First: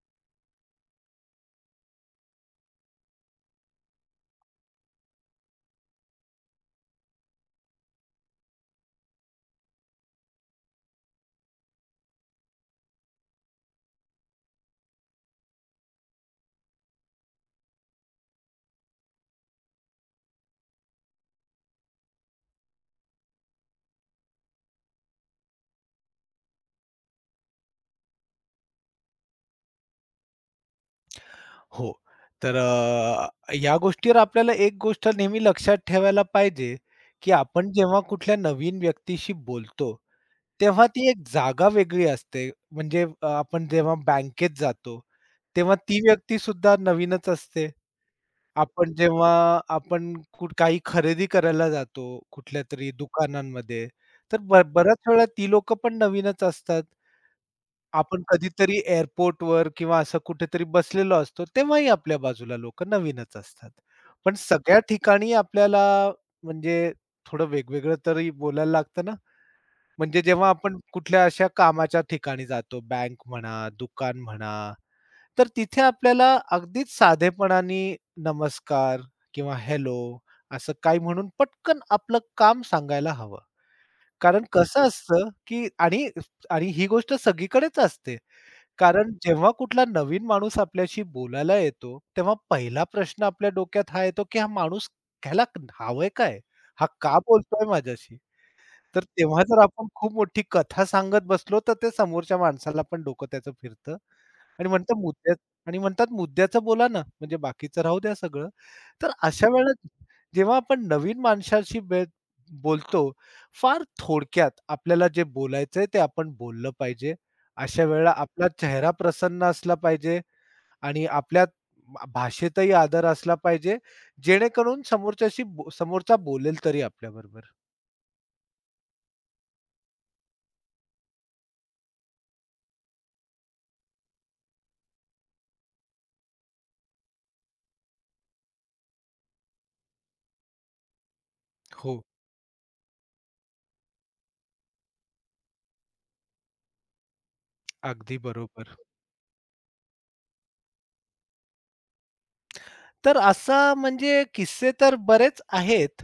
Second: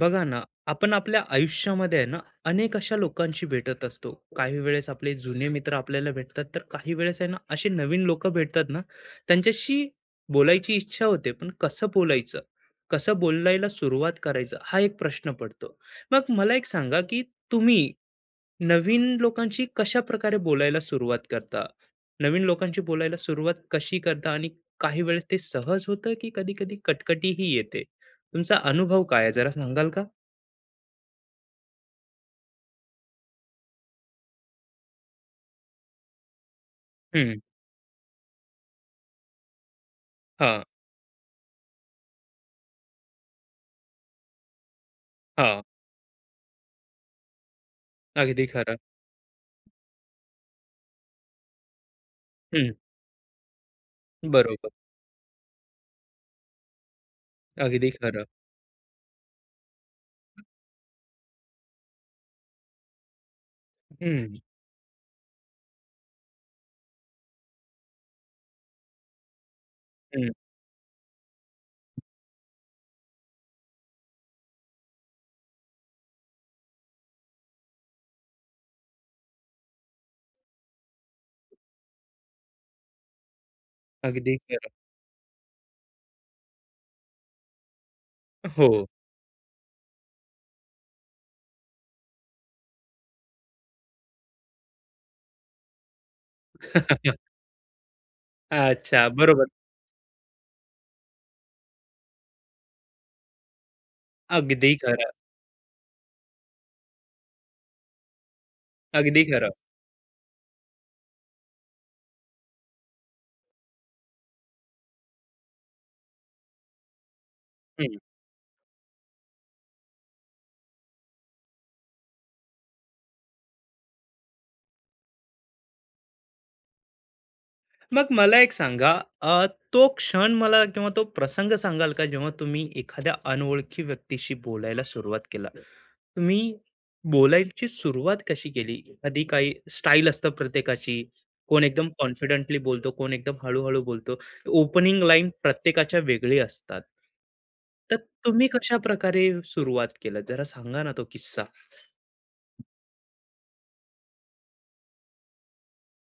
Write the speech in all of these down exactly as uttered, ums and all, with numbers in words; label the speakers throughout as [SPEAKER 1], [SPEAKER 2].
[SPEAKER 1] बघा ना. आपण आपल्या आयुष्यामध्ये आहे ना अनेक अशा लोकांशी भेटत असतो. काही वेळेस आपले जुने मित्र आपल्याला भेटतात, तर काही वेळेस आहे ना असे नवीन लोक भेटतात ना. त्यांच्याशी बोलायची इच्छा होते, पण कसं बोलायचं, कसं बोलायला सुरुवात करायचं हा एक प्रश्न पडतो. मग मला एक सांगा, की तुम्ही नवीन लोकांशी कशा प्रकारे बोलायला सुरुवात करता, नवीन लोकांशी बोलायला सुरुवात कशी करता, आणि काही वेळेस ते सहज होतं की कधी कधी कटकटीही येते? तुमचा अनुभव काय आहे? जरा सांगाल का?
[SPEAKER 2] हो. तर अ, या गोष्टीवर आपल्याला एक गोष्ट नेहमी लक्षात ठेवायला पाहिजे, की
[SPEAKER 1] हं.
[SPEAKER 2] आपण जेव्हा कुठल्या नवीन व्यक्तीशी बोलतो,
[SPEAKER 1] हां,
[SPEAKER 2] तेव्हा ती एक जागा वेगळी असते. म्हणजे अ, आपण जेव्हा बँकेत जातो,
[SPEAKER 1] हां.
[SPEAKER 2] तेव्हा ती व्यक्तीसुद्धा नवीनच असते.
[SPEAKER 1] अगदी खरं.
[SPEAKER 2] आपण जेव्हा आपण कुठ काही खरेदी करायला जातो
[SPEAKER 1] हं.
[SPEAKER 2] कुठल्यातरी दुकानांमध्ये, तर ब
[SPEAKER 1] बरोबर.
[SPEAKER 2] बऱ्याच वेळा ती लोकं पण नवीनच असतात.
[SPEAKER 1] अगदी
[SPEAKER 2] आपण
[SPEAKER 1] खरं.
[SPEAKER 2] कधीतरी एअरपोर्टवर किंवा असं कुठेतरी बसलेलो असतो, तेव्हाही आपल्या बाजूला लोकं नवीनच असतात. पण
[SPEAKER 1] हं,
[SPEAKER 2] सगळ्या ठिकाणी आपल्याला म्हणजे थोडं वेगवेगळं तरी बोलायला लागतं ना. म्हणजे
[SPEAKER 1] हं.
[SPEAKER 2] जेव्हा आपण कुठल्या अशा कामाच्या ठिकाणी जातो, बँक म्हणा, दुकान म्हणा, तर तिथे आपल्याला अगदीच साधेपणाने नमस्कार किंवा हेल्लो असं काही म्हणून पटकन आपलं काम सांगायला हवं.
[SPEAKER 1] अगदी
[SPEAKER 2] कारण
[SPEAKER 1] खरं.
[SPEAKER 2] कसं असतं, की आणि आणि ही गोष्ट सगळीकडेच असते.
[SPEAKER 1] हो.
[SPEAKER 2] कारण जेव्हा कुठला नवीन माणूस आपल्याशी बोलायला येतो, तेव्हा पहिला प्रश्न आपल्या डोक्यात हा येतो, की हा माणूस ह्याला हवंय काय? हा का बोलतोय माझ्याशी? तर
[SPEAKER 1] अच्छा.
[SPEAKER 2] तेव्हा
[SPEAKER 1] बरोबर.
[SPEAKER 2] जर आपण खूप मोठी कथा सांगत बसलो, तर ते समोरच्या माणसाला पण डोकं त्याचं फिरतं आणि
[SPEAKER 1] अगदी
[SPEAKER 2] म्हणतात
[SPEAKER 1] खरं.
[SPEAKER 2] मुद्द्या आणि म्हणतात मुद्द्याचं बोला ना, म्हणजे बाकीचं राहू द्या सगळं. तर
[SPEAKER 1] अगदी
[SPEAKER 2] अशा
[SPEAKER 1] खरं.
[SPEAKER 2] वेळेला जेव्हा आपण नवीन माणसाशी बे बोलतो, फार थोडक्यात आपल्याला जे बोलायचंय ते आपण बोललं पाहिजे. अशा वेळेला आपला चेहरा प्रसन्न असला पाहिजे आणि आपल्या भा- भाषेतही आदर असला पाहिजे, जेणेकरून समोरच्याशी बो- समोरचा बोलेल तरी आपल्याबरोबर.
[SPEAKER 1] मग मला एक सांगा, अ, तो क्षण मला किंवा तो प्रसंग सांगाल का, जेव्हा तुम्ही एखाद्या अनोळखी व्यक्तीशी बोलायला सुरुवात केला? तुम्ही बोलायची सुरुवात कशी केली? एखादी काही स्टाईल असतं प्रत्येकाची. कोण एकदम
[SPEAKER 2] हो,
[SPEAKER 1] कॉन्फिडेंटली बोलतो, कोण एकदम हळू-हळू बोलतो. ओपनिंग लाईन प्रत्येकाच्या वेगळी असतात. तर
[SPEAKER 2] अगदी
[SPEAKER 1] तुम्ही
[SPEAKER 2] बरोबर.
[SPEAKER 1] कशाप्रकारे सुरुवात केलं? जरा सांगा ना तो किस्सा.
[SPEAKER 2] तर असा म्हणजे किस्से तर बरेच आहेत.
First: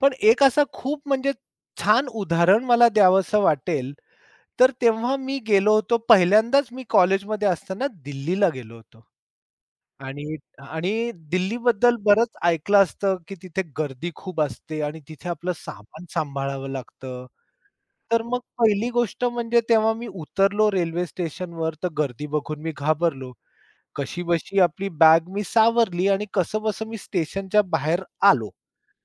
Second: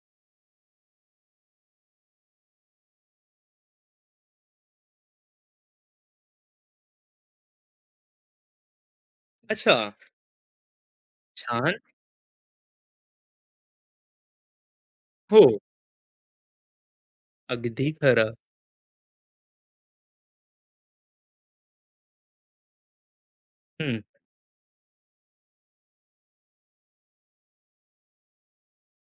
[SPEAKER 2] पण एक असा खूप म्हणजे छान उदाहरण मला द्यावंसं वाटेल, तर तेव्हा मी गेलो होतो पहिल्यांदाच मी कॉलेजमध्ये असताना दिल्लीला गेलो होतो.
[SPEAKER 1] अच्छा,
[SPEAKER 2] आणि आणि
[SPEAKER 1] छान.
[SPEAKER 2] दिल्लीबद्दल बरंच ऐकलं असतं, की तिथे गर्दी खूप असते आणि तिथे
[SPEAKER 1] हो,
[SPEAKER 2] आपलं सामान सांभाळावं लागतं.
[SPEAKER 1] अगदी
[SPEAKER 2] तर
[SPEAKER 1] खरं.
[SPEAKER 2] मग पहिली गोष्ट म्हणजे तेव्हा मी उतरलो रेल्वे स्टेशनवर, तर गर्दी बघून मी घाबरलो.
[SPEAKER 1] हं,
[SPEAKER 2] कशी बशी आपली बॅग मी सावरली आणि कसंबसं मी स्टेशनच्या बाहेर आलो.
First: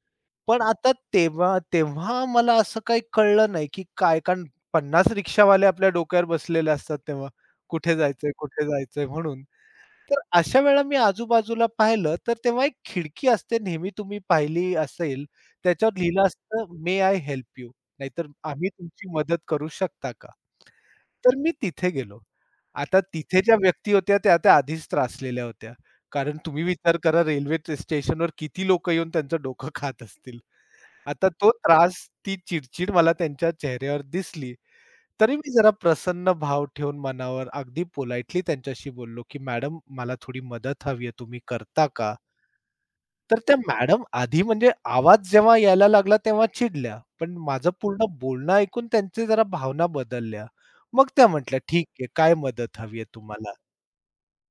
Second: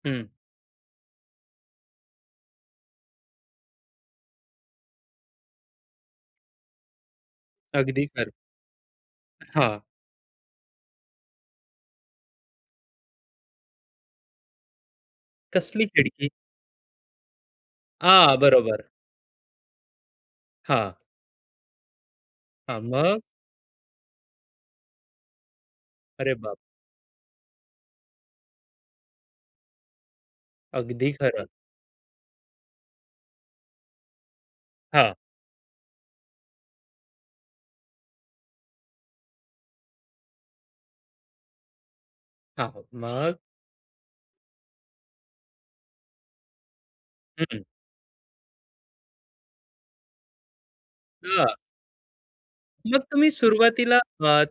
[SPEAKER 1] हं.
[SPEAKER 2] पण आता तेव्हा तेव्हा मला असं काही कळलं नाही, की काय कारण पन्नास रिक्षावाले आपल्या डोक्यावर बसलेले असतात तेव्हा. कुठे
[SPEAKER 1] अगदी खरं.
[SPEAKER 2] जायचंय, कुठे जायचंय म्हणून.
[SPEAKER 1] हां.
[SPEAKER 2] तर अशा वेळेला मी आजूबाजूला पाहिलं, तर तेव्हा एक खिडकी असते नेहमी तुम्ही पाहिली असेल,
[SPEAKER 1] कसली
[SPEAKER 2] त्याच्यावर लिहिलं
[SPEAKER 1] खिडकी?
[SPEAKER 2] असतं, "मे आय हेल्प यू?" नाहीतर
[SPEAKER 1] आ,
[SPEAKER 2] "आम्ही
[SPEAKER 1] बरोबर.
[SPEAKER 2] तुमची मदत करू शकता का?"
[SPEAKER 1] हां,
[SPEAKER 2] तर मी तिथे गेलो.
[SPEAKER 1] हां.
[SPEAKER 2] आता
[SPEAKER 1] मग?
[SPEAKER 2] तिथे ज्या व्यक्ती होत्या त्या आता आधीच त्रासलेल्या होत्या.
[SPEAKER 1] अरे
[SPEAKER 2] कारण
[SPEAKER 1] बाप!
[SPEAKER 2] तुम्ही विचार करा रेल्वे टे स्टेशनवर किती लोकं येऊन त्यांचं डोकं खात असतील.
[SPEAKER 1] अगदी
[SPEAKER 2] आता
[SPEAKER 1] खरं.
[SPEAKER 2] तो त्रास, ती चिड-चिड मला त्यांच्या चेहऱ्यावर दिसली.
[SPEAKER 1] हां,
[SPEAKER 2] तरी मी जरा प्रसन्न भाव ठेवून मनावर अगदी पोलाइटली त्यांच्याशी बोललो, की "मॅडम मला थोडी मदत हवी आहे, तुम्ही करता का?"
[SPEAKER 1] हां. मग?
[SPEAKER 2] तर त्या मॅडम आधी म्हणजे आवाज जेव्हा यायला लागला तेव्हा चिडल्या. पण
[SPEAKER 1] हं.
[SPEAKER 2] माझं पूर्ण बोलणं ऐकून त्यांच्या जरा भावना बदलल्या. मग त्या
[SPEAKER 1] हां.
[SPEAKER 2] म्हटल्या, "ठीक आहे, काय मदत हवी
[SPEAKER 1] मग
[SPEAKER 2] आहे
[SPEAKER 1] तुम्ही
[SPEAKER 2] तुम्हाला?"
[SPEAKER 1] सुरुवातीला अ,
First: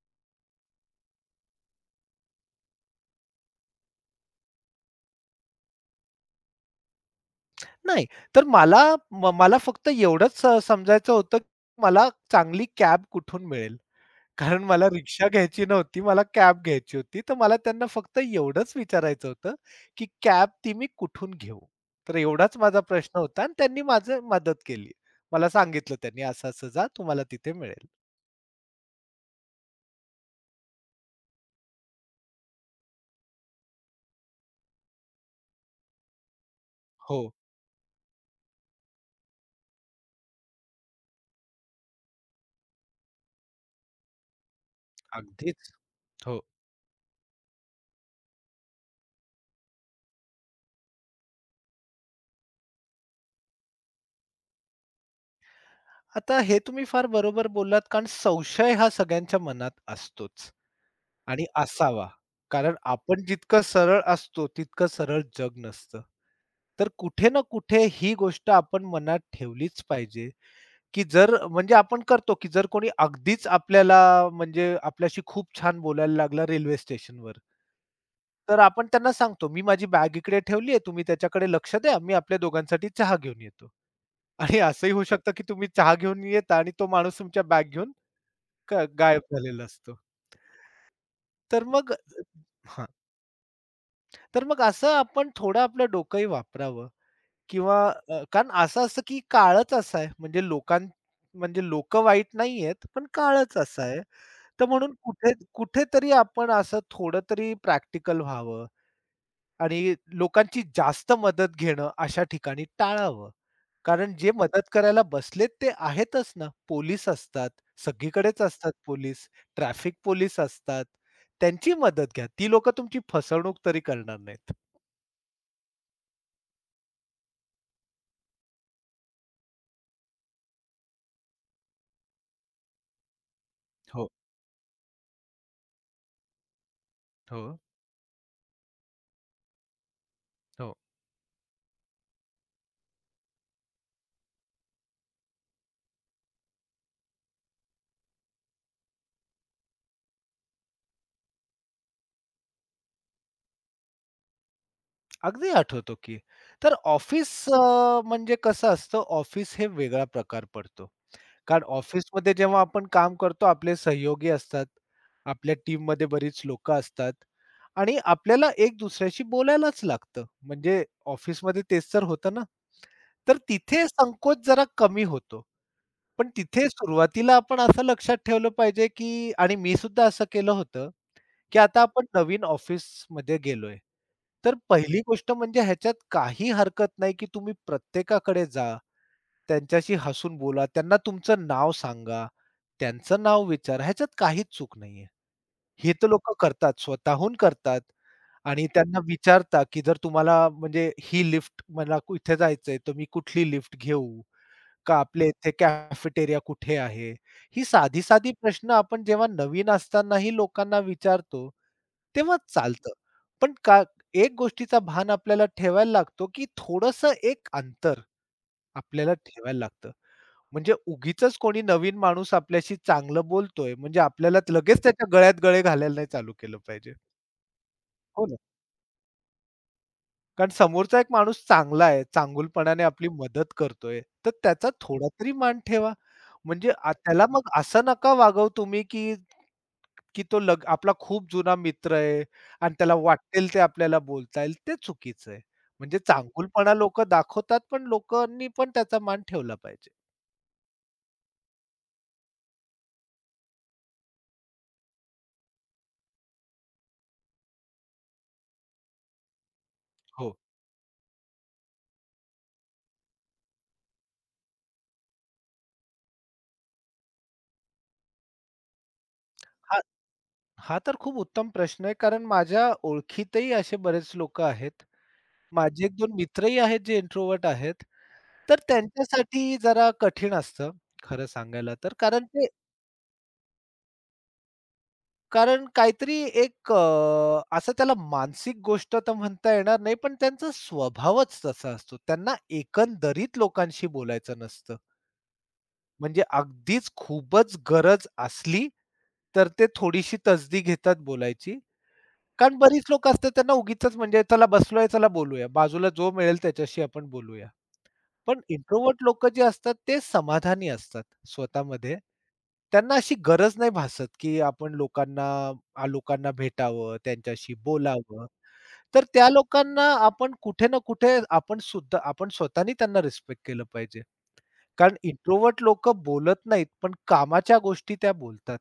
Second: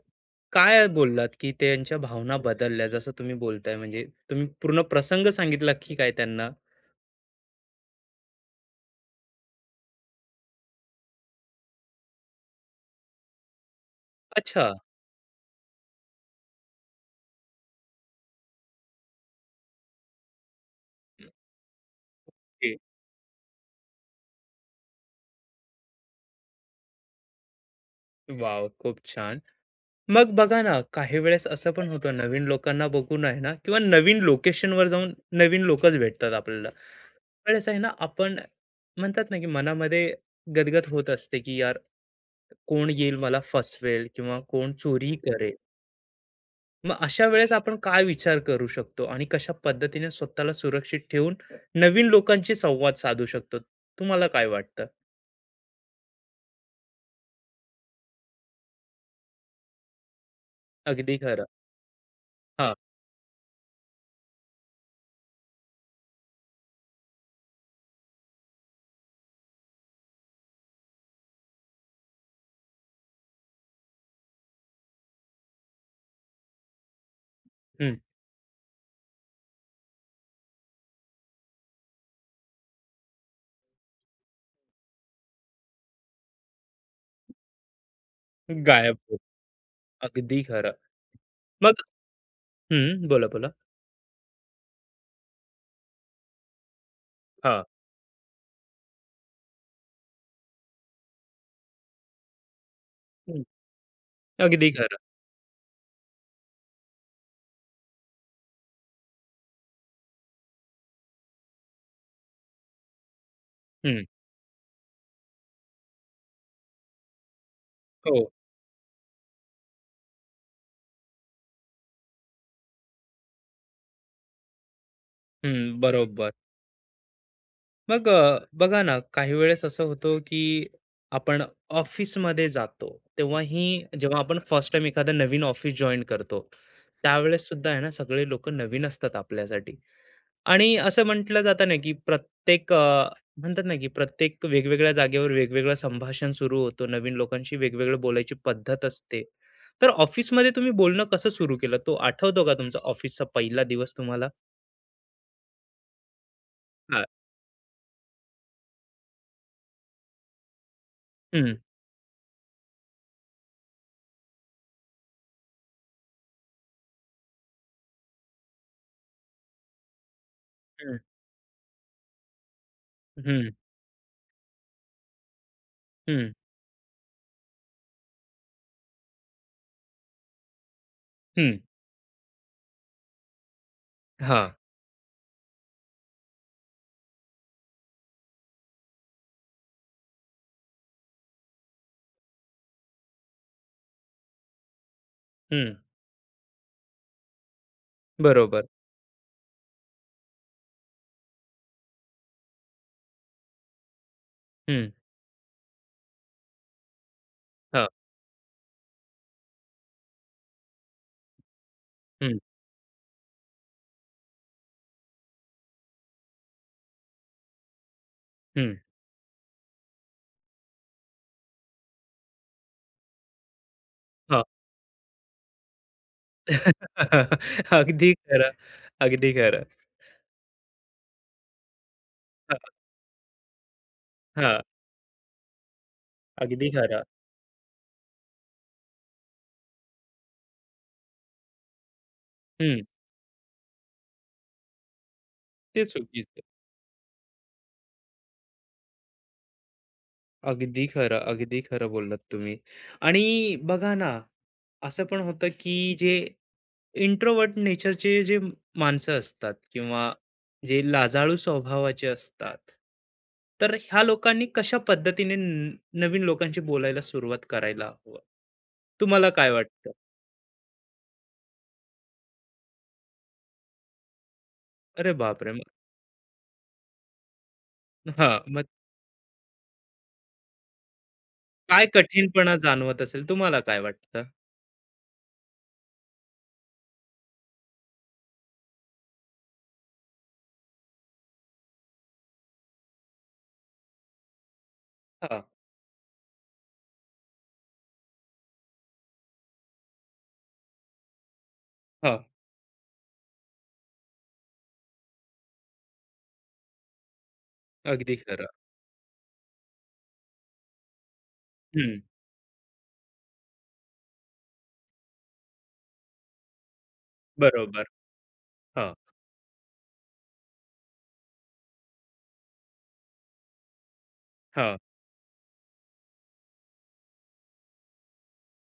[SPEAKER 1] काय बोललात, की त्यांच्या भावना बदलल्या जसं तुम्ही बोलताय, म्हणजे तुम्ही पूर्ण प्रसंग सांगितला की काय त्यांना?
[SPEAKER 2] नाही, तर मला म मला फक्त एवढंच अ, समजायचं होतं, की मला चांगली कॅब कुठून मिळेल. कारण
[SPEAKER 1] अच्छा.
[SPEAKER 2] मला रिक्षा घ्यायची नव्हती, मला कॅब घ्यायची होती. तर मला त्यांना फक्त एवढंच विचारायचं होतं, की कॅब ती मी कुठून घेऊ? तर एवढाच
[SPEAKER 1] ओके.
[SPEAKER 2] माझा प्रश्न होता आणि त्यांनी माझं मदत केली. मला सांगितलं त्यांनी, "असं-असं जा, तुम्हाला तिथे मिळेल."
[SPEAKER 1] वॉव! खूप छान. मग बघा ना, काही वेळेस असं पण होतं नवीन लोकांना बघून आहे ना, किंवा नवीन लोकेशनवर जाऊन नवीन लोकच भेटतात आपल्याला.
[SPEAKER 2] हो,
[SPEAKER 1] वेळेस आहे ना आपण, म्हणतात ना की मनामध्ये गदगद होत असते, की यार कोण येईल मला फसवेल किंवा कोण चोरी करेल.
[SPEAKER 2] अगदीच. हो.
[SPEAKER 1] मग अशा वेळेस आपण काय विचार करू शकतो आणि कशा पद्धतीने स्वतःला सुरक्षित ठेवून नवीन लोकांशी संवाद साधू शकतो? तुम्हाला काय वाटतं?
[SPEAKER 2] आता हे तुम्ही फार बरोबर बोललात कारण संशय हा सगळ्यांच्या मनात असतोच.
[SPEAKER 1] अगदी
[SPEAKER 2] आणि
[SPEAKER 1] खरं.
[SPEAKER 2] असावा.
[SPEAKER 1] हा.
[SPEAKER 2] कारण आपण जितकं सरळ असतो, तितकं सरळ जग नसतं. तर कुठे ना कुठे ही गोष्ट आपण मनात ठेवलीच पाहिजे, की जर म्हणजे आपण करतो, की जर कोणी अगदीच आपल्याला म्हणजे आपल्याशी खूप छान बोलायला लागला रेल्वे स्टेशनवर,
[SPEAKER 1] हम्म.
[SPEAKER 2] तर आपण त्यांना सांगतो, "मी माझी बॅग इकडे ठेवली आहे, तुम्ही त्याच्याकडे लक्ष द्या. मी आपल्या दोघांसाठी चहा घेऊन येतो." आणि असंही होऊ शकतं, की तुम्ही चहा घेऊन येता आणि तो माणूस तुमच्या बॅग घेऊन ग
[SPEAKER 1] गायब होत.
[SPEAKER 2] गायब झालेला असतो.
[SPEAKER 1] अगदी खरं.
[SPEAKER 2] तर
[SPEAKER 1] मग.
[SPEAKER 2] मग हां.
[SPEAKER 1] हम्म, बोला बोला.
[SPEAKER 2] तर मग असं आपण थोडं आपलं डोकंही वापरावं
[SPEAKER 1] हा.
[SPEAKER 2] किंवा अ, कारण असं असतं की काळच असा आहे म्हणजे लोकां म्हणजे लोक वाईट नाहीयेत पण
[SPEAKER 1] हम्म,
[SPEAKER 2] काळच असा आहे. तर
[SPEAKER 1] अगदी
[SPEAKER 2] म्हणून
[SPEAKER 1] खरं.
[SPEAKER 2] कुठे कुठेतरी आपण असं थोडं तरी प्रॅक्टिकल व्हावं आणि लोकांची जास्त मदत घेणं अशा ठिकाणी टाळावं.
[SPEAKER 1] हम्म.
[SPEAKER 2] कारण जे मदत करायला बसलेत ते आहेतच ना. पोलीस असतात,
[SPEAKER 1] हो.
[SPEAKER 2] सगळीकडेच असतात पोलीस, ट्रॅफिक पोलीस असतात. त्यांची मदत घ्या. ती लोकं तुमची फसवणूक तरी करणार नाहीत.
[SPEAKER 1] हम्म, बरोबर. मग अ, बघा ना, काही वेळेस असं होतं की आपण ऑफिसमध्ये जातो, तेव्हाही
[SPEAKER 2] हो,
[SPEAKER 1] जेव्हा आपण फर्स्ट टाइम एखादं नवीन ऑफिस जॉईन करतो, त्यावेळेस
[SPEAKER 2] हो.
[SPEAKER 1] सुद्धा आहे ना सगळे लोक नवीन असतात आपल्यासाठी.
[SPEAKER 2] हो.
[SPEAKER 1] आणि असं म्हटलं जातं ना की प्रत्येक अ, म्हणतात ना की प्रत्येक वेगवेगळ्या जागेवर वेगवेगळं संभाषण सुरू होतं, नवीन लोकांशी वेगवेगळं बोलायची पद्धत असते. तर ऑफिसमध्ये तुम्ही बोलणं कसं सुरू केलं? तो आठवतो का तुमचा ऑफिसचा पहिला दिवस तुम्हाला?
[SPEAKER 2] अगदी आठवतो की. तर
[SPEAKER 1] हा.
[SPEAKER 2] ऑफिस अ, म्हणजे कसं असतं, ऑफिस हे वेगळा प्रकार पडतो.
[SPEAKER 1] हम्म.
[SPEAKER 2] कारण ऑफिसमध्ये जेव्हा आपण काम करतो, आपले सहयोगी असतात, आपल्या टीममध्ये बरीच लोकं असतात आणि आपल्याला एक दुसऱ्याशी बोलायलाच लागतं. म्हणजे
[SPEAKER 1] हम्म.
[SPEAKER 2] ऑफिसमध्ये तेच तर होतं ना. तर
[SPEAKER 1] हम्म.
[SPEAKER 2] तिथे संकोच जरा कमी होतो. पण
[SPEAKER 1] हम्म.
[SPEAKER 2] तिथे सुरुवातीला आपण असं लक्षात ठेवलं पाहिजे, की आणि मी सुद्धा असं केलं होतं,
[SPEAKER 1] हम्म.
[SPEAKER 2] की आता आपण नवीन ऑफिसमध्ये गेलोय.
[SPEAKER 1] हा.
[SPEAKER 2] तर पहिली गोष्ट म्हणजे ह्याच्यात काही हरकत नाही, की तुम्ही प्रत्येकाकडे जा, त्यांच्याशी हसून बोला, त्यांना तुमचं नाव सांगा, त्यांचं नाव विचारा. ह्याच्यात काहीच चूक नाहीये.
[SPEAKER 1] हं,
[SPEAKER 2] हे तर लोकं करतात, स्वतःहून करतात
[SPEAKER 1] बरोबर.
[SPEAKER 2] आणि त्यांना विचारता, की जर तुम्हाला म्हणजे ही लिफ्ट मला कु- इथे जायचंय, तर मी कुठली लिफ्ट घेऊ?
[SPEAKER 1] हं,
[SPEAKER 2] का आपल्या इथे कॅफेटेरिया कुठे आहे? ही
[SPEAKER 1] हां,
[SPEAKER 2] साधी-साधी प्रश्न आपण जेव्हा नवीन असतानाही लोकांना विचारतो, तेव्हा
[SPEAKER 1] हं,
[SPEAKER 2] चालतं. पण का एक गोष्टीचा भान आपल्याला ठेवायला लागतो, की थोडंसं एक अंतर
[SPEAKER 1] हं,
[SPEAKER 2] आपल्याला ठेवायला लागतं. म्हणजे उगीचच कोणी नवीन माणूस आपल्याशी चांगलं बोलतोय, म्हणजे आपल्याला
[SPEAKER 1] हां.
[SPEAKER 2] लगेच त्याच्या गळ्यात गळे घालायला नाही चालू केलं पाहिजे.
[SPEAKER 1] अगदी
[SPEAKER 2] हो ना?
[SPEAKER 1] खरं, अगदी खरं.
[SPEAKER 2] कारण समोरचा एक माणूस चांगला आहे,
[SPEAKER 1] हां,
[SPEAKER 2] चांगुलपणाने आपली मदत करतोय, तर
[SPEAKER 1] हां,
[SPEAKER 2] त्याचा थोडा तरी मान ठेवा.
[SPEAKER 1] अगदी
[SPEAKER 2] म्हणजे आ
[SPEAKER 1] खरं.
[SPEAKER 2] त्याला मग असं नका वागवू तुम्ही, की की तो लग आपला खूप जुना मित्र आहे आणि
[SPEAKER 1] हं,
[SPEAKER 2] त्याला वाटेल ते आपल्याला बोलता येईल, ते चुकीचं आहे.
[SPEAKER 1] ते
[SPEAKER 2] म्हणजे
[SPEAKER 1] चुकीचं.
[SPEAKER 2] चांगुलपणा लोकं दाखवतात, पण लोकांनी पण त्याचा मान ठेवला पाहिजे.
[SPEAKER 1] अगदी खरं, अगदी खरं बोललात तुम्ही. आणि बघा ना, असं पण होतं की जे इंट्रोव्हर्ट नेचरचे जे म- माणसं असतात, किंवा
[SPEAKER 2] हो.
[SPEAKER 1] जे लाजाळू स्वभावाचे असतात, तर ह्या लोकांनी कशा पद्धतीने न नवीन लोकांशी बोलायला सुरुवात करायला हवं? तुम्हाला काय
[SPEAKER 2] हा
[SPEAKER 1] वाटतं?
[SPEAKER 2] हा तर खूप उत्तम प्रश्न आहे, कारण माझ्या ओळखीतही असे बरेच लोकं आहेत.
[SPEAKER 1] अरे बापरे! मग.
[SPEAKER 2] माझे एक दोन मित्रही आहेत जे इंट्रोव्हर्ट आहेत.
[SPEAKER 1] हां,
[SPEAKER 2] तर
[SPEAKER 1] मग
[SPEAKER 2] त्यांच्यासाठी जरा कठीण असतं, खरं सांगायला
[SPEAKER 1] काय
[SPEAKER 2] तर. कारण ते
[SPEAKER 1] कठीणपणा जाणवत असेल, तुम्हाला काय वाटतं?
[SPEAKER 2] कारण काहीतरी एक अ, असं त्याला मानसिक गोष्ट तर म्हणता येणार नाही, पण त्यांचा स्वभावच तसा असतो. त्यांना एकंदरीत लोकांशी बोलायचं नसतं.
[SPEAKER 1] हां,
[SPEAKER 2] म्हणजे अगदीच खूपच गरज असली, तर ते थोडीशी तसदी घेतात बोलायची.
[SPEAKER 1] हां,
[SPEAKER 2] कारण बरीच लोकं असतात त्यांना उगीचच म्हणजे चला बसलोय, चला बोलूया. बाजूला जो मिळेल त्याच्याशी आपण बोलूया.
[SPEAKER 1] अगदी
[SPEAKER 2] पण
[SPEAKER 1] खरं.
[SPEAKER 2] इंट्रोव्हर्ट लोक जे असतात ते समाधानी असतात स्वतःमध्ये.
[SPEAKER 1] हं,
[SPEAKER 2] त्यांना अशी गरज नाही भासत, की आपण लोकांना आ, लोकांना भेटावं, त्यांच्याशी
[SPEAKER 1] बरोबर.
[SPEAKER 2] बोलावं.
[SPEAKER 1] हां,
[SPEAKER 2] तर त्या लोकांना आपण कुठे ना कुठे आपण सुद्धा आपण स्वतःनी त्यांना रिस्पेक्ट केलं पाहिजे.
[SPEAKER 1] हां,
[SPEAKER 2] कारण इंट्रोवर्ट लोक बोलत नाहीत, पण कामाच्या गोष्टी त्या बोलतात.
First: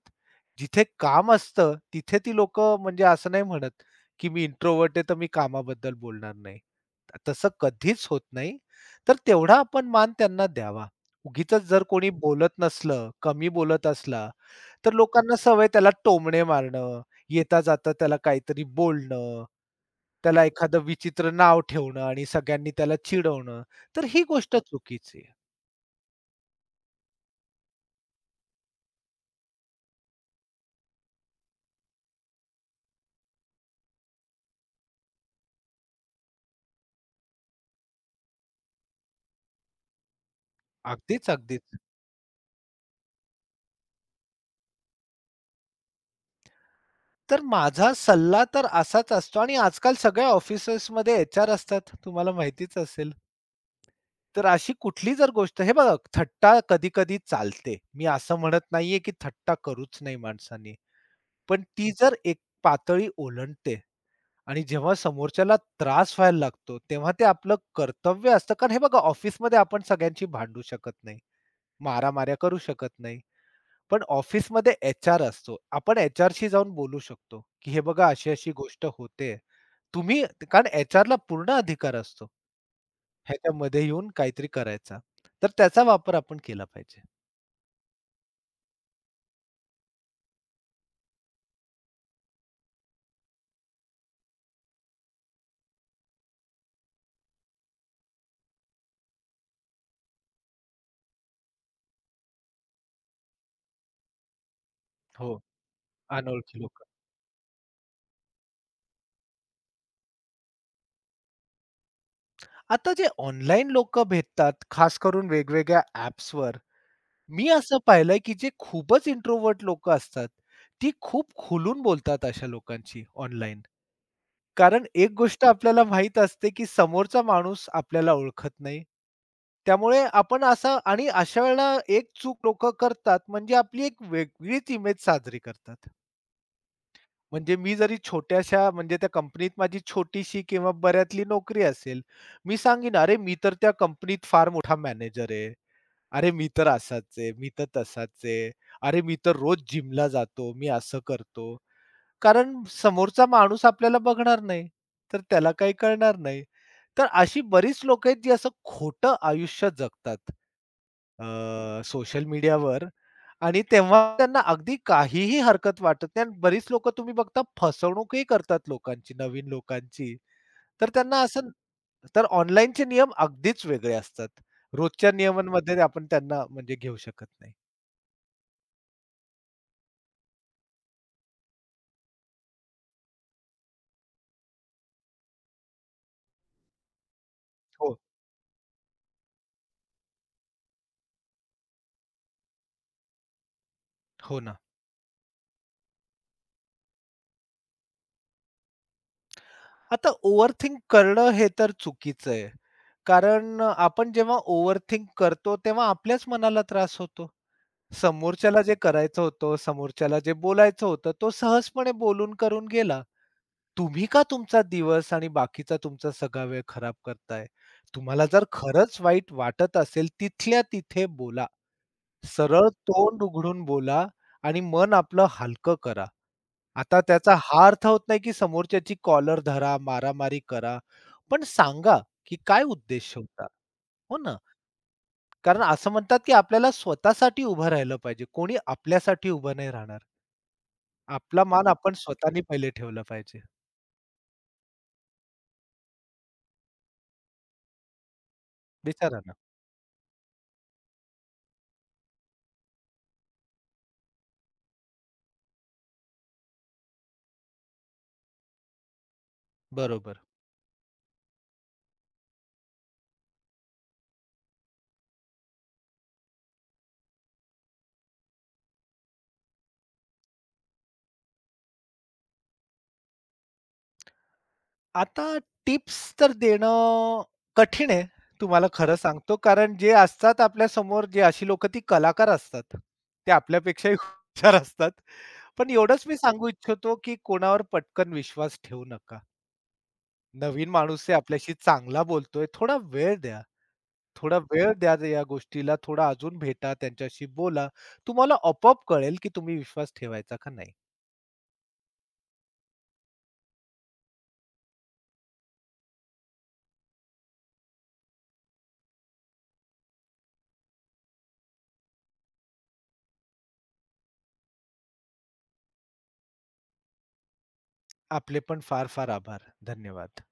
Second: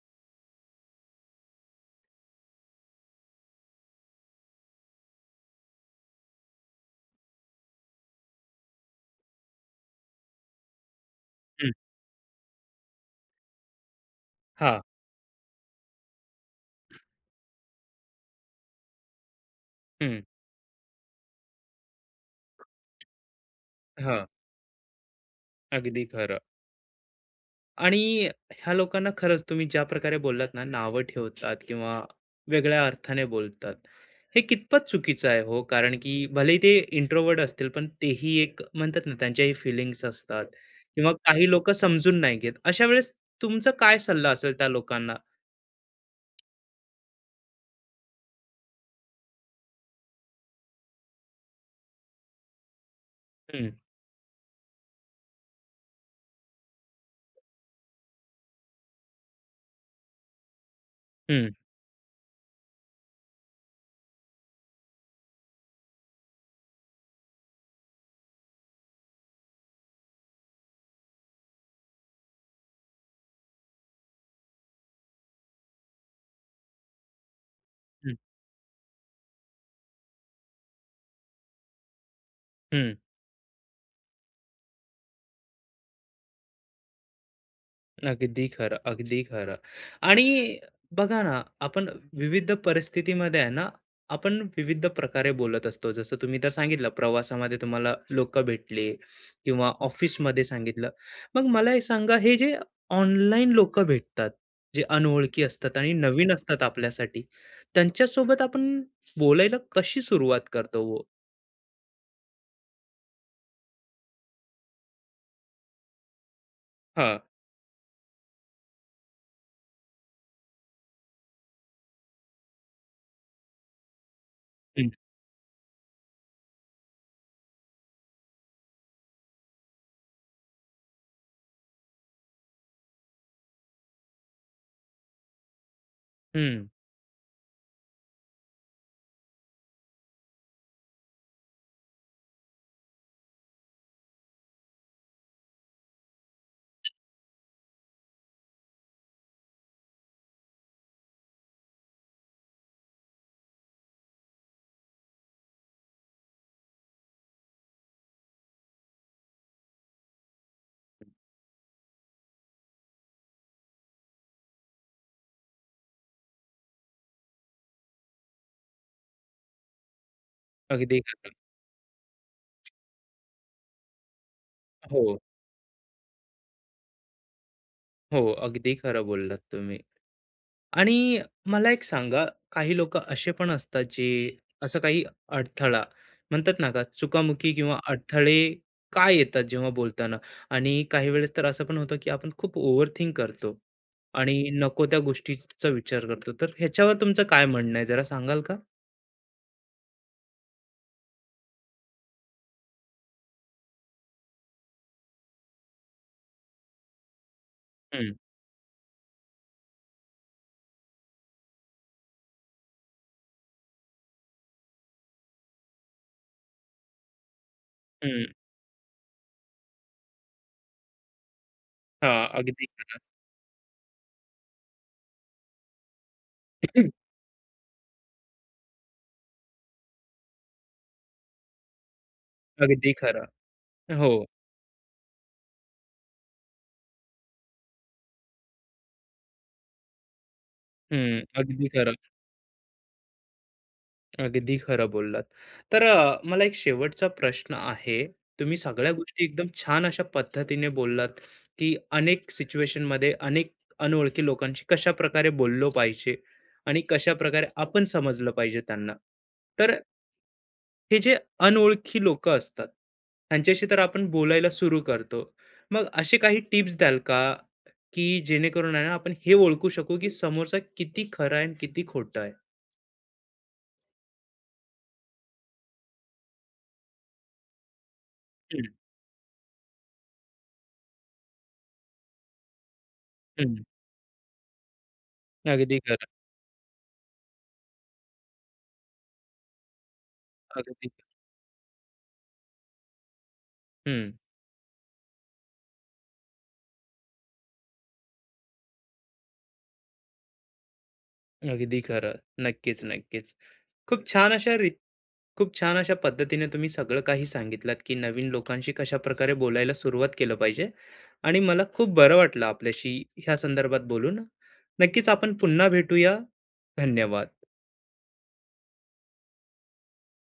[SPEAKER 2] जिथे काम असतं, तिथे ती लोक म्हणजे असं नाही म्हणत, की मी इंट्रोव्हर्ट आहे, तर मी कामाबद्दल बोलणार नाही. तसं कधीच होत नाही. तर तेवढा आपण मान त्यांना द्यावा. उगीचच
[SPEAKER 1] हं,
[SPEAKER 2] जर कोणी बोलत नसलं, कमी बोलत असला,
[SPEAKER 1] हां,
[SPEAKER 2] तर लोकांना सवय त्याला टोमणे मारणं, येता-जाता त्याला काहीतरी बोलणं,
[SPEAKER 1] हं,
[SPEAKER 2] त्याला एखादं विचित्र नाव ठेवणं आणि सगळ्यांनी त्याला चिडवणं. तर ही
[SPEAKER 1] हां,
[SPEAKER 2] गोष्ट चुकीची आहे.
[SPEAKER 1] अगदी खरं. आणि ह्या लोकांना खरंच तुम्ही ज्या प्रकारे बोललात ना, नावं ठेवतात किंवा वेगळ्या अर्थाने बोलतात. हे कितपत चुकीचं आहे हो? कारण की भलेही ते इंट्रोव्हर्ट असतील, पण तेही एक म्हणतात ना, त्यांच्याही फीलिंग्स असतात, किंवा
[SPEAKER 2] अगदीच,
[SPEAKER 1] काही लोकं
[SPEAKER 2] अगदीच.
[SPEAKER 1] समजून नाही घेत. अशा वेळेस तुमचा काय सल्ला असेल त्या लोकांना?
[SPEAKER 2] तर माझा सल्ला तर असाच असतो आणि आजकाल सगळ्या ऑफिसेसमध्ये एच-आर असतात, तुम्हाला माहितीच असेल.
[SPEAKER 1] हं,
[SPEAKER 2] तर अशी कुठली जर गोष्ट हे बघा थट्टा कधी-कधी चालते. मी असं म्हणत नाहीये, की थट्टा करूच नाही माणसाने.
[SPEAKER 1] हं.
[SPEAKER 2] पण ती जर एक पातळी ओलांडते आणि जेव्हा समोरच्याला त्रास व्हायला लागतो, तेव्हा ते आपलं कर्तव्य असतं. कारण हे बघा ऑफिसमध्ये आपण सगळ्यांशी भांडू शकत नाही, मारामाऱ्या करू शकत नाही. पण ऑफिसमध्ये एचआर असतो. आपण एच शी जाऊन बोलू शकतो, की हे बघा
[SPEAKER 1] हं,
[SPEAKER 2] अशी-अशी गोष्ट होते. तुम्ही कारण एच ला पूर्ण अधिकार असतो.
[SPEAKER 1] हं.
[SPEAKER 2] ह्याच्यामध्ये येऊन काहीतरी करायचा. तर त्याचा वापर आपण केला पाहिजे.
[SPEAKER 1] अगदी खरं, अगदी खरं. आणि बघा ना, आपण विविध परिस्थितीमध्ये आहे ना, आपण विविध प्रकारे बोलत असतो. जसं तुम्ही तर सांगितलं, प्रवासामध्ये तुम्हाला लोकं भेटले, किंवा ऑफिसमध्ये सांगितलं. मग मला एक सांगा, हे जे ऑनलाईन लोकं भेटतात, जे
[SPEAKER 2] हो,
[SPEAKER 1] अनोळखी असतात आणि नवीन
[SPEAKER 2] अनोळखी
[SPEAKER 1] असतात
[SPEAKER 2] लोकं.
[SPEAKER 1] आपल्यासाठी, त्यांच्यासोबत आपण बोलायला कशी सुरुवात करतो हो?
[SPEAKER 2] आता जे ऑनलाईन लोकं भेटतात, खास करून वेगवेगळ्या ॲप्सवर,
[SPEAKER 1] हां.
[SPEAKER 2] मी असं पाहिलंय, की जे खूपच इंट्रोव्हर्ट लोकं असतात, ती खूप खुलून बोलतात अशा लोकांशी ऑनलाईन. कारण
[SPEAKER 1] हं.
[SPEAKER 2] एक गोष्ट आपल्याला माहीत असते, की समोरचा माणूस आपल्याला ओळखत नाही. त्यामुळे आपण असा आणि अशा वेळेला एक चूक लोकं करतात, म्हणजे आपली एक वेगळीच इमेज साजरी करतात.
[SPEAKER 1] हं.
[SPEAKER 2] म्हणजे मी जरी छोट्याशा म्हणजे त्या कंपनीत माझी छोटीशी किंवा बऱ्यातली नोकरी असेल, मी सांगीन, "अरे, मी तर त्या कंपनीत फार मोठा मॅनेजर आहे. अरे, मी तर असाच आहे, मी तर तसाच आहे. अरे, मी तर रोज जिमला जातो, मी असं करतो." कारण समोरचा माणूस आपल्याला बघणार नाही, तर त्याला काही कळणार नाही. तर अशी बरीच लोकं आहेत, जी असं खोटं आयुष्य जगतात अ, सोशल मीडियावर आणि तेव्हा त्यांना अगदी काहीही हरकत वाटत नाही आणि बरीच लोकं तुम्ही बघता फसवणूकही करतात लोकांची, नवीन लोकांची. तर
[SPEAKER 1] अगदी
[SPEAKER 2] त्यांना
[SPEAKER 1] खरं.
[SPEAKER 2] असं तर ऑनलाईनचे नियम अगदीच वेगळे असतात. रोजच्या
[SPEAKER 1] हो,
[SPEAKER 2] नियमांमध्ये आपण त्यांना म्हणजे घेऊ शकत नाही.
[SPEAKER 1] हो. अगदी खरं बोललात तुम्ही. आणि मला एक सांगा, काही लोकं असे पण असतात जे असं काही अडथळा, म्हणतात ना का चुकामुकी किंवा
[SPEAKER 2] हो,
[SPEAKER 1] अडथळे का येतात जेव्हा बोलताना? आणि काही वेळेस तर असं पण होतं, की आपण खूप ओव्हरथिंक करतो
[SPEAKER 2] हो
[SPEAKER 1] आणि
[SPEAKER 2] ना.
[SPEAKER 1] नको त्या गोष्टीचा विचार करतो. तर ह्याच्यावर तुमचं काय म्हणणं आहे, जरा सांगाल का?
[SPEAKER 2] आता ओव्हरथिंक करणं हे तर चुकीचं आहे. कारण आपण जेव्हा ओव्हरथिंक करतो, तेव्हा आपल्याच मनाला त्रास होतो.
[SPEAKER 1] हं,
[SPEAKER 2] समोरच्याला जे करायचं होतं, समोरच्याला जे बोलायचं होतं, तो सहजपणे बोलून करून गेला. तुम्ही का तुमचा दिवस आणि बाकीचा तुमचा सगळा वेळ खराब करताय? तुम्हाला
[SPEAKER 1] हं.
[SPEAKER 2] जर खरंच वाईट वाटत असेल, तिथल्या तिथे बोला.
[SPEAKER 1] हां, अगदी
[SPEAKER 2] सरळ
[SPEAKER 1] खरं.
[SPEAKER 2] तोंड उघडून बोला आणि मन आपलं हलकं करा. आता त्याचा हा अर्थ होत नाही, की समोरच्याची कॉलर धरा, मारामारी करा. पण सांगा, की काय
[SPEAKER 1] अगदी
[SPEAKER 2] उद्देश
[SPEAKER 1] खरं.
[SPEAKER 2] होता?
[SPEAKER 1] हो.
[SPEAKER 2] हो ना. कारण असं म्हणतात, की आपल्याला स्वतःसाठी उभं राहिलं पाहिजे. कोणी आपल्यासाठी उभं नाही राहणार.
[SPEAKER 1] हं,
[SPEAKER 2] आपला
[SPEAKER 1] अगदी
[SPEAKER 2] मान आपण
[SPEAKER 1] खरं.
[SPEAKER 2] स्वतःनी पहिले ठेवला पाहिजे.
[SPEAKER 1] अगदी खरं बोललात. तर अ, मला एक शेवटचा प्रश्न आहे. तुम्ही सगळ्या
[SPEAKER 2] विचारा
[SPEAKER 1] गोष्टी
[SPEAKER 2] ना.
[SPEAKER 1] एकदम छान अशा पद्धतीने बोललात, की अनेक सिच्युएशनमध्ये अनेक अनोळखी लोकांशी कशा प्रकारे बोललो पाहिजे, आणि कशाप्रकारे आपण समजलं पाहिजे त्यांना. तर
[SPEAKER 2] बरोबर.
[SPEAKER 1] हे जे अनोळखी लोकं असतात, त्यांच्याशी तर आपण बोलायला सुरू करतो. मग असे काही टिप्स द्याल का, की जेणेकरून आहे ना आपण हे ओळखू शकू, की समोरचा किती खरा आहे आणि किती खोटा आहे?
[SPEAKER 2] आता टिप्स तर देणं कठीण आहे,
[SPEAKER 1] हं,
[SPEAKER 2] तुम्हाला खरं सांगतो. कारण जे असतात आपल्या समोर जे अशी लोकं ती कलाकार असतात. ते
[SPEAKER 1] हं.
[SPEAKER 2] आपल्यापेक्षाही खूप हुशार असतात. पण
[SPEAKER 1] अगदी
[SPEAKER 2] एवढंच
[SPEAKER 1] खरं.
[SPEAKER 2] मी सांगू इच्छितो, की कोणावर पटकन विश्वास ठेवू नका. नवीन
[SPEAKER 1] अगदी.
[SPEAKER 2] माणूस आहे, आपल्याशी चांगला बोलतोय, थोडा वेळ द्या.
[SPEAKER 1] हं.
[SPEAKER 2] थोडा वेळ द्या या गोष्टीला, थोडा अजून भेटा, त्यांच्याशी बोला. तुम्हाला आपोआप कळेल, की तुम्ही विश्वास ठेवायचा का नाही.
[SPEAKER 1] अगदी खरं. नक्कीच, नक्कीच. खूप छान अशा रीत खूप छान अशा पद्धतीने तुम्ही सगळं काही सांगितलात, की नवीन लोकांशी कशा कशाप्रकारे बोलायला सुरुवात केलं पाहिजे, आणि मला खूप बरं वाटलं आपल्याशी ह्या संदर्भात बोलून. नक्कीच आपण पुन्हा भेटूया. धन्यवाद.
[SPEAKER 2] आपले पण फार-फार आभार. धन्यवाद.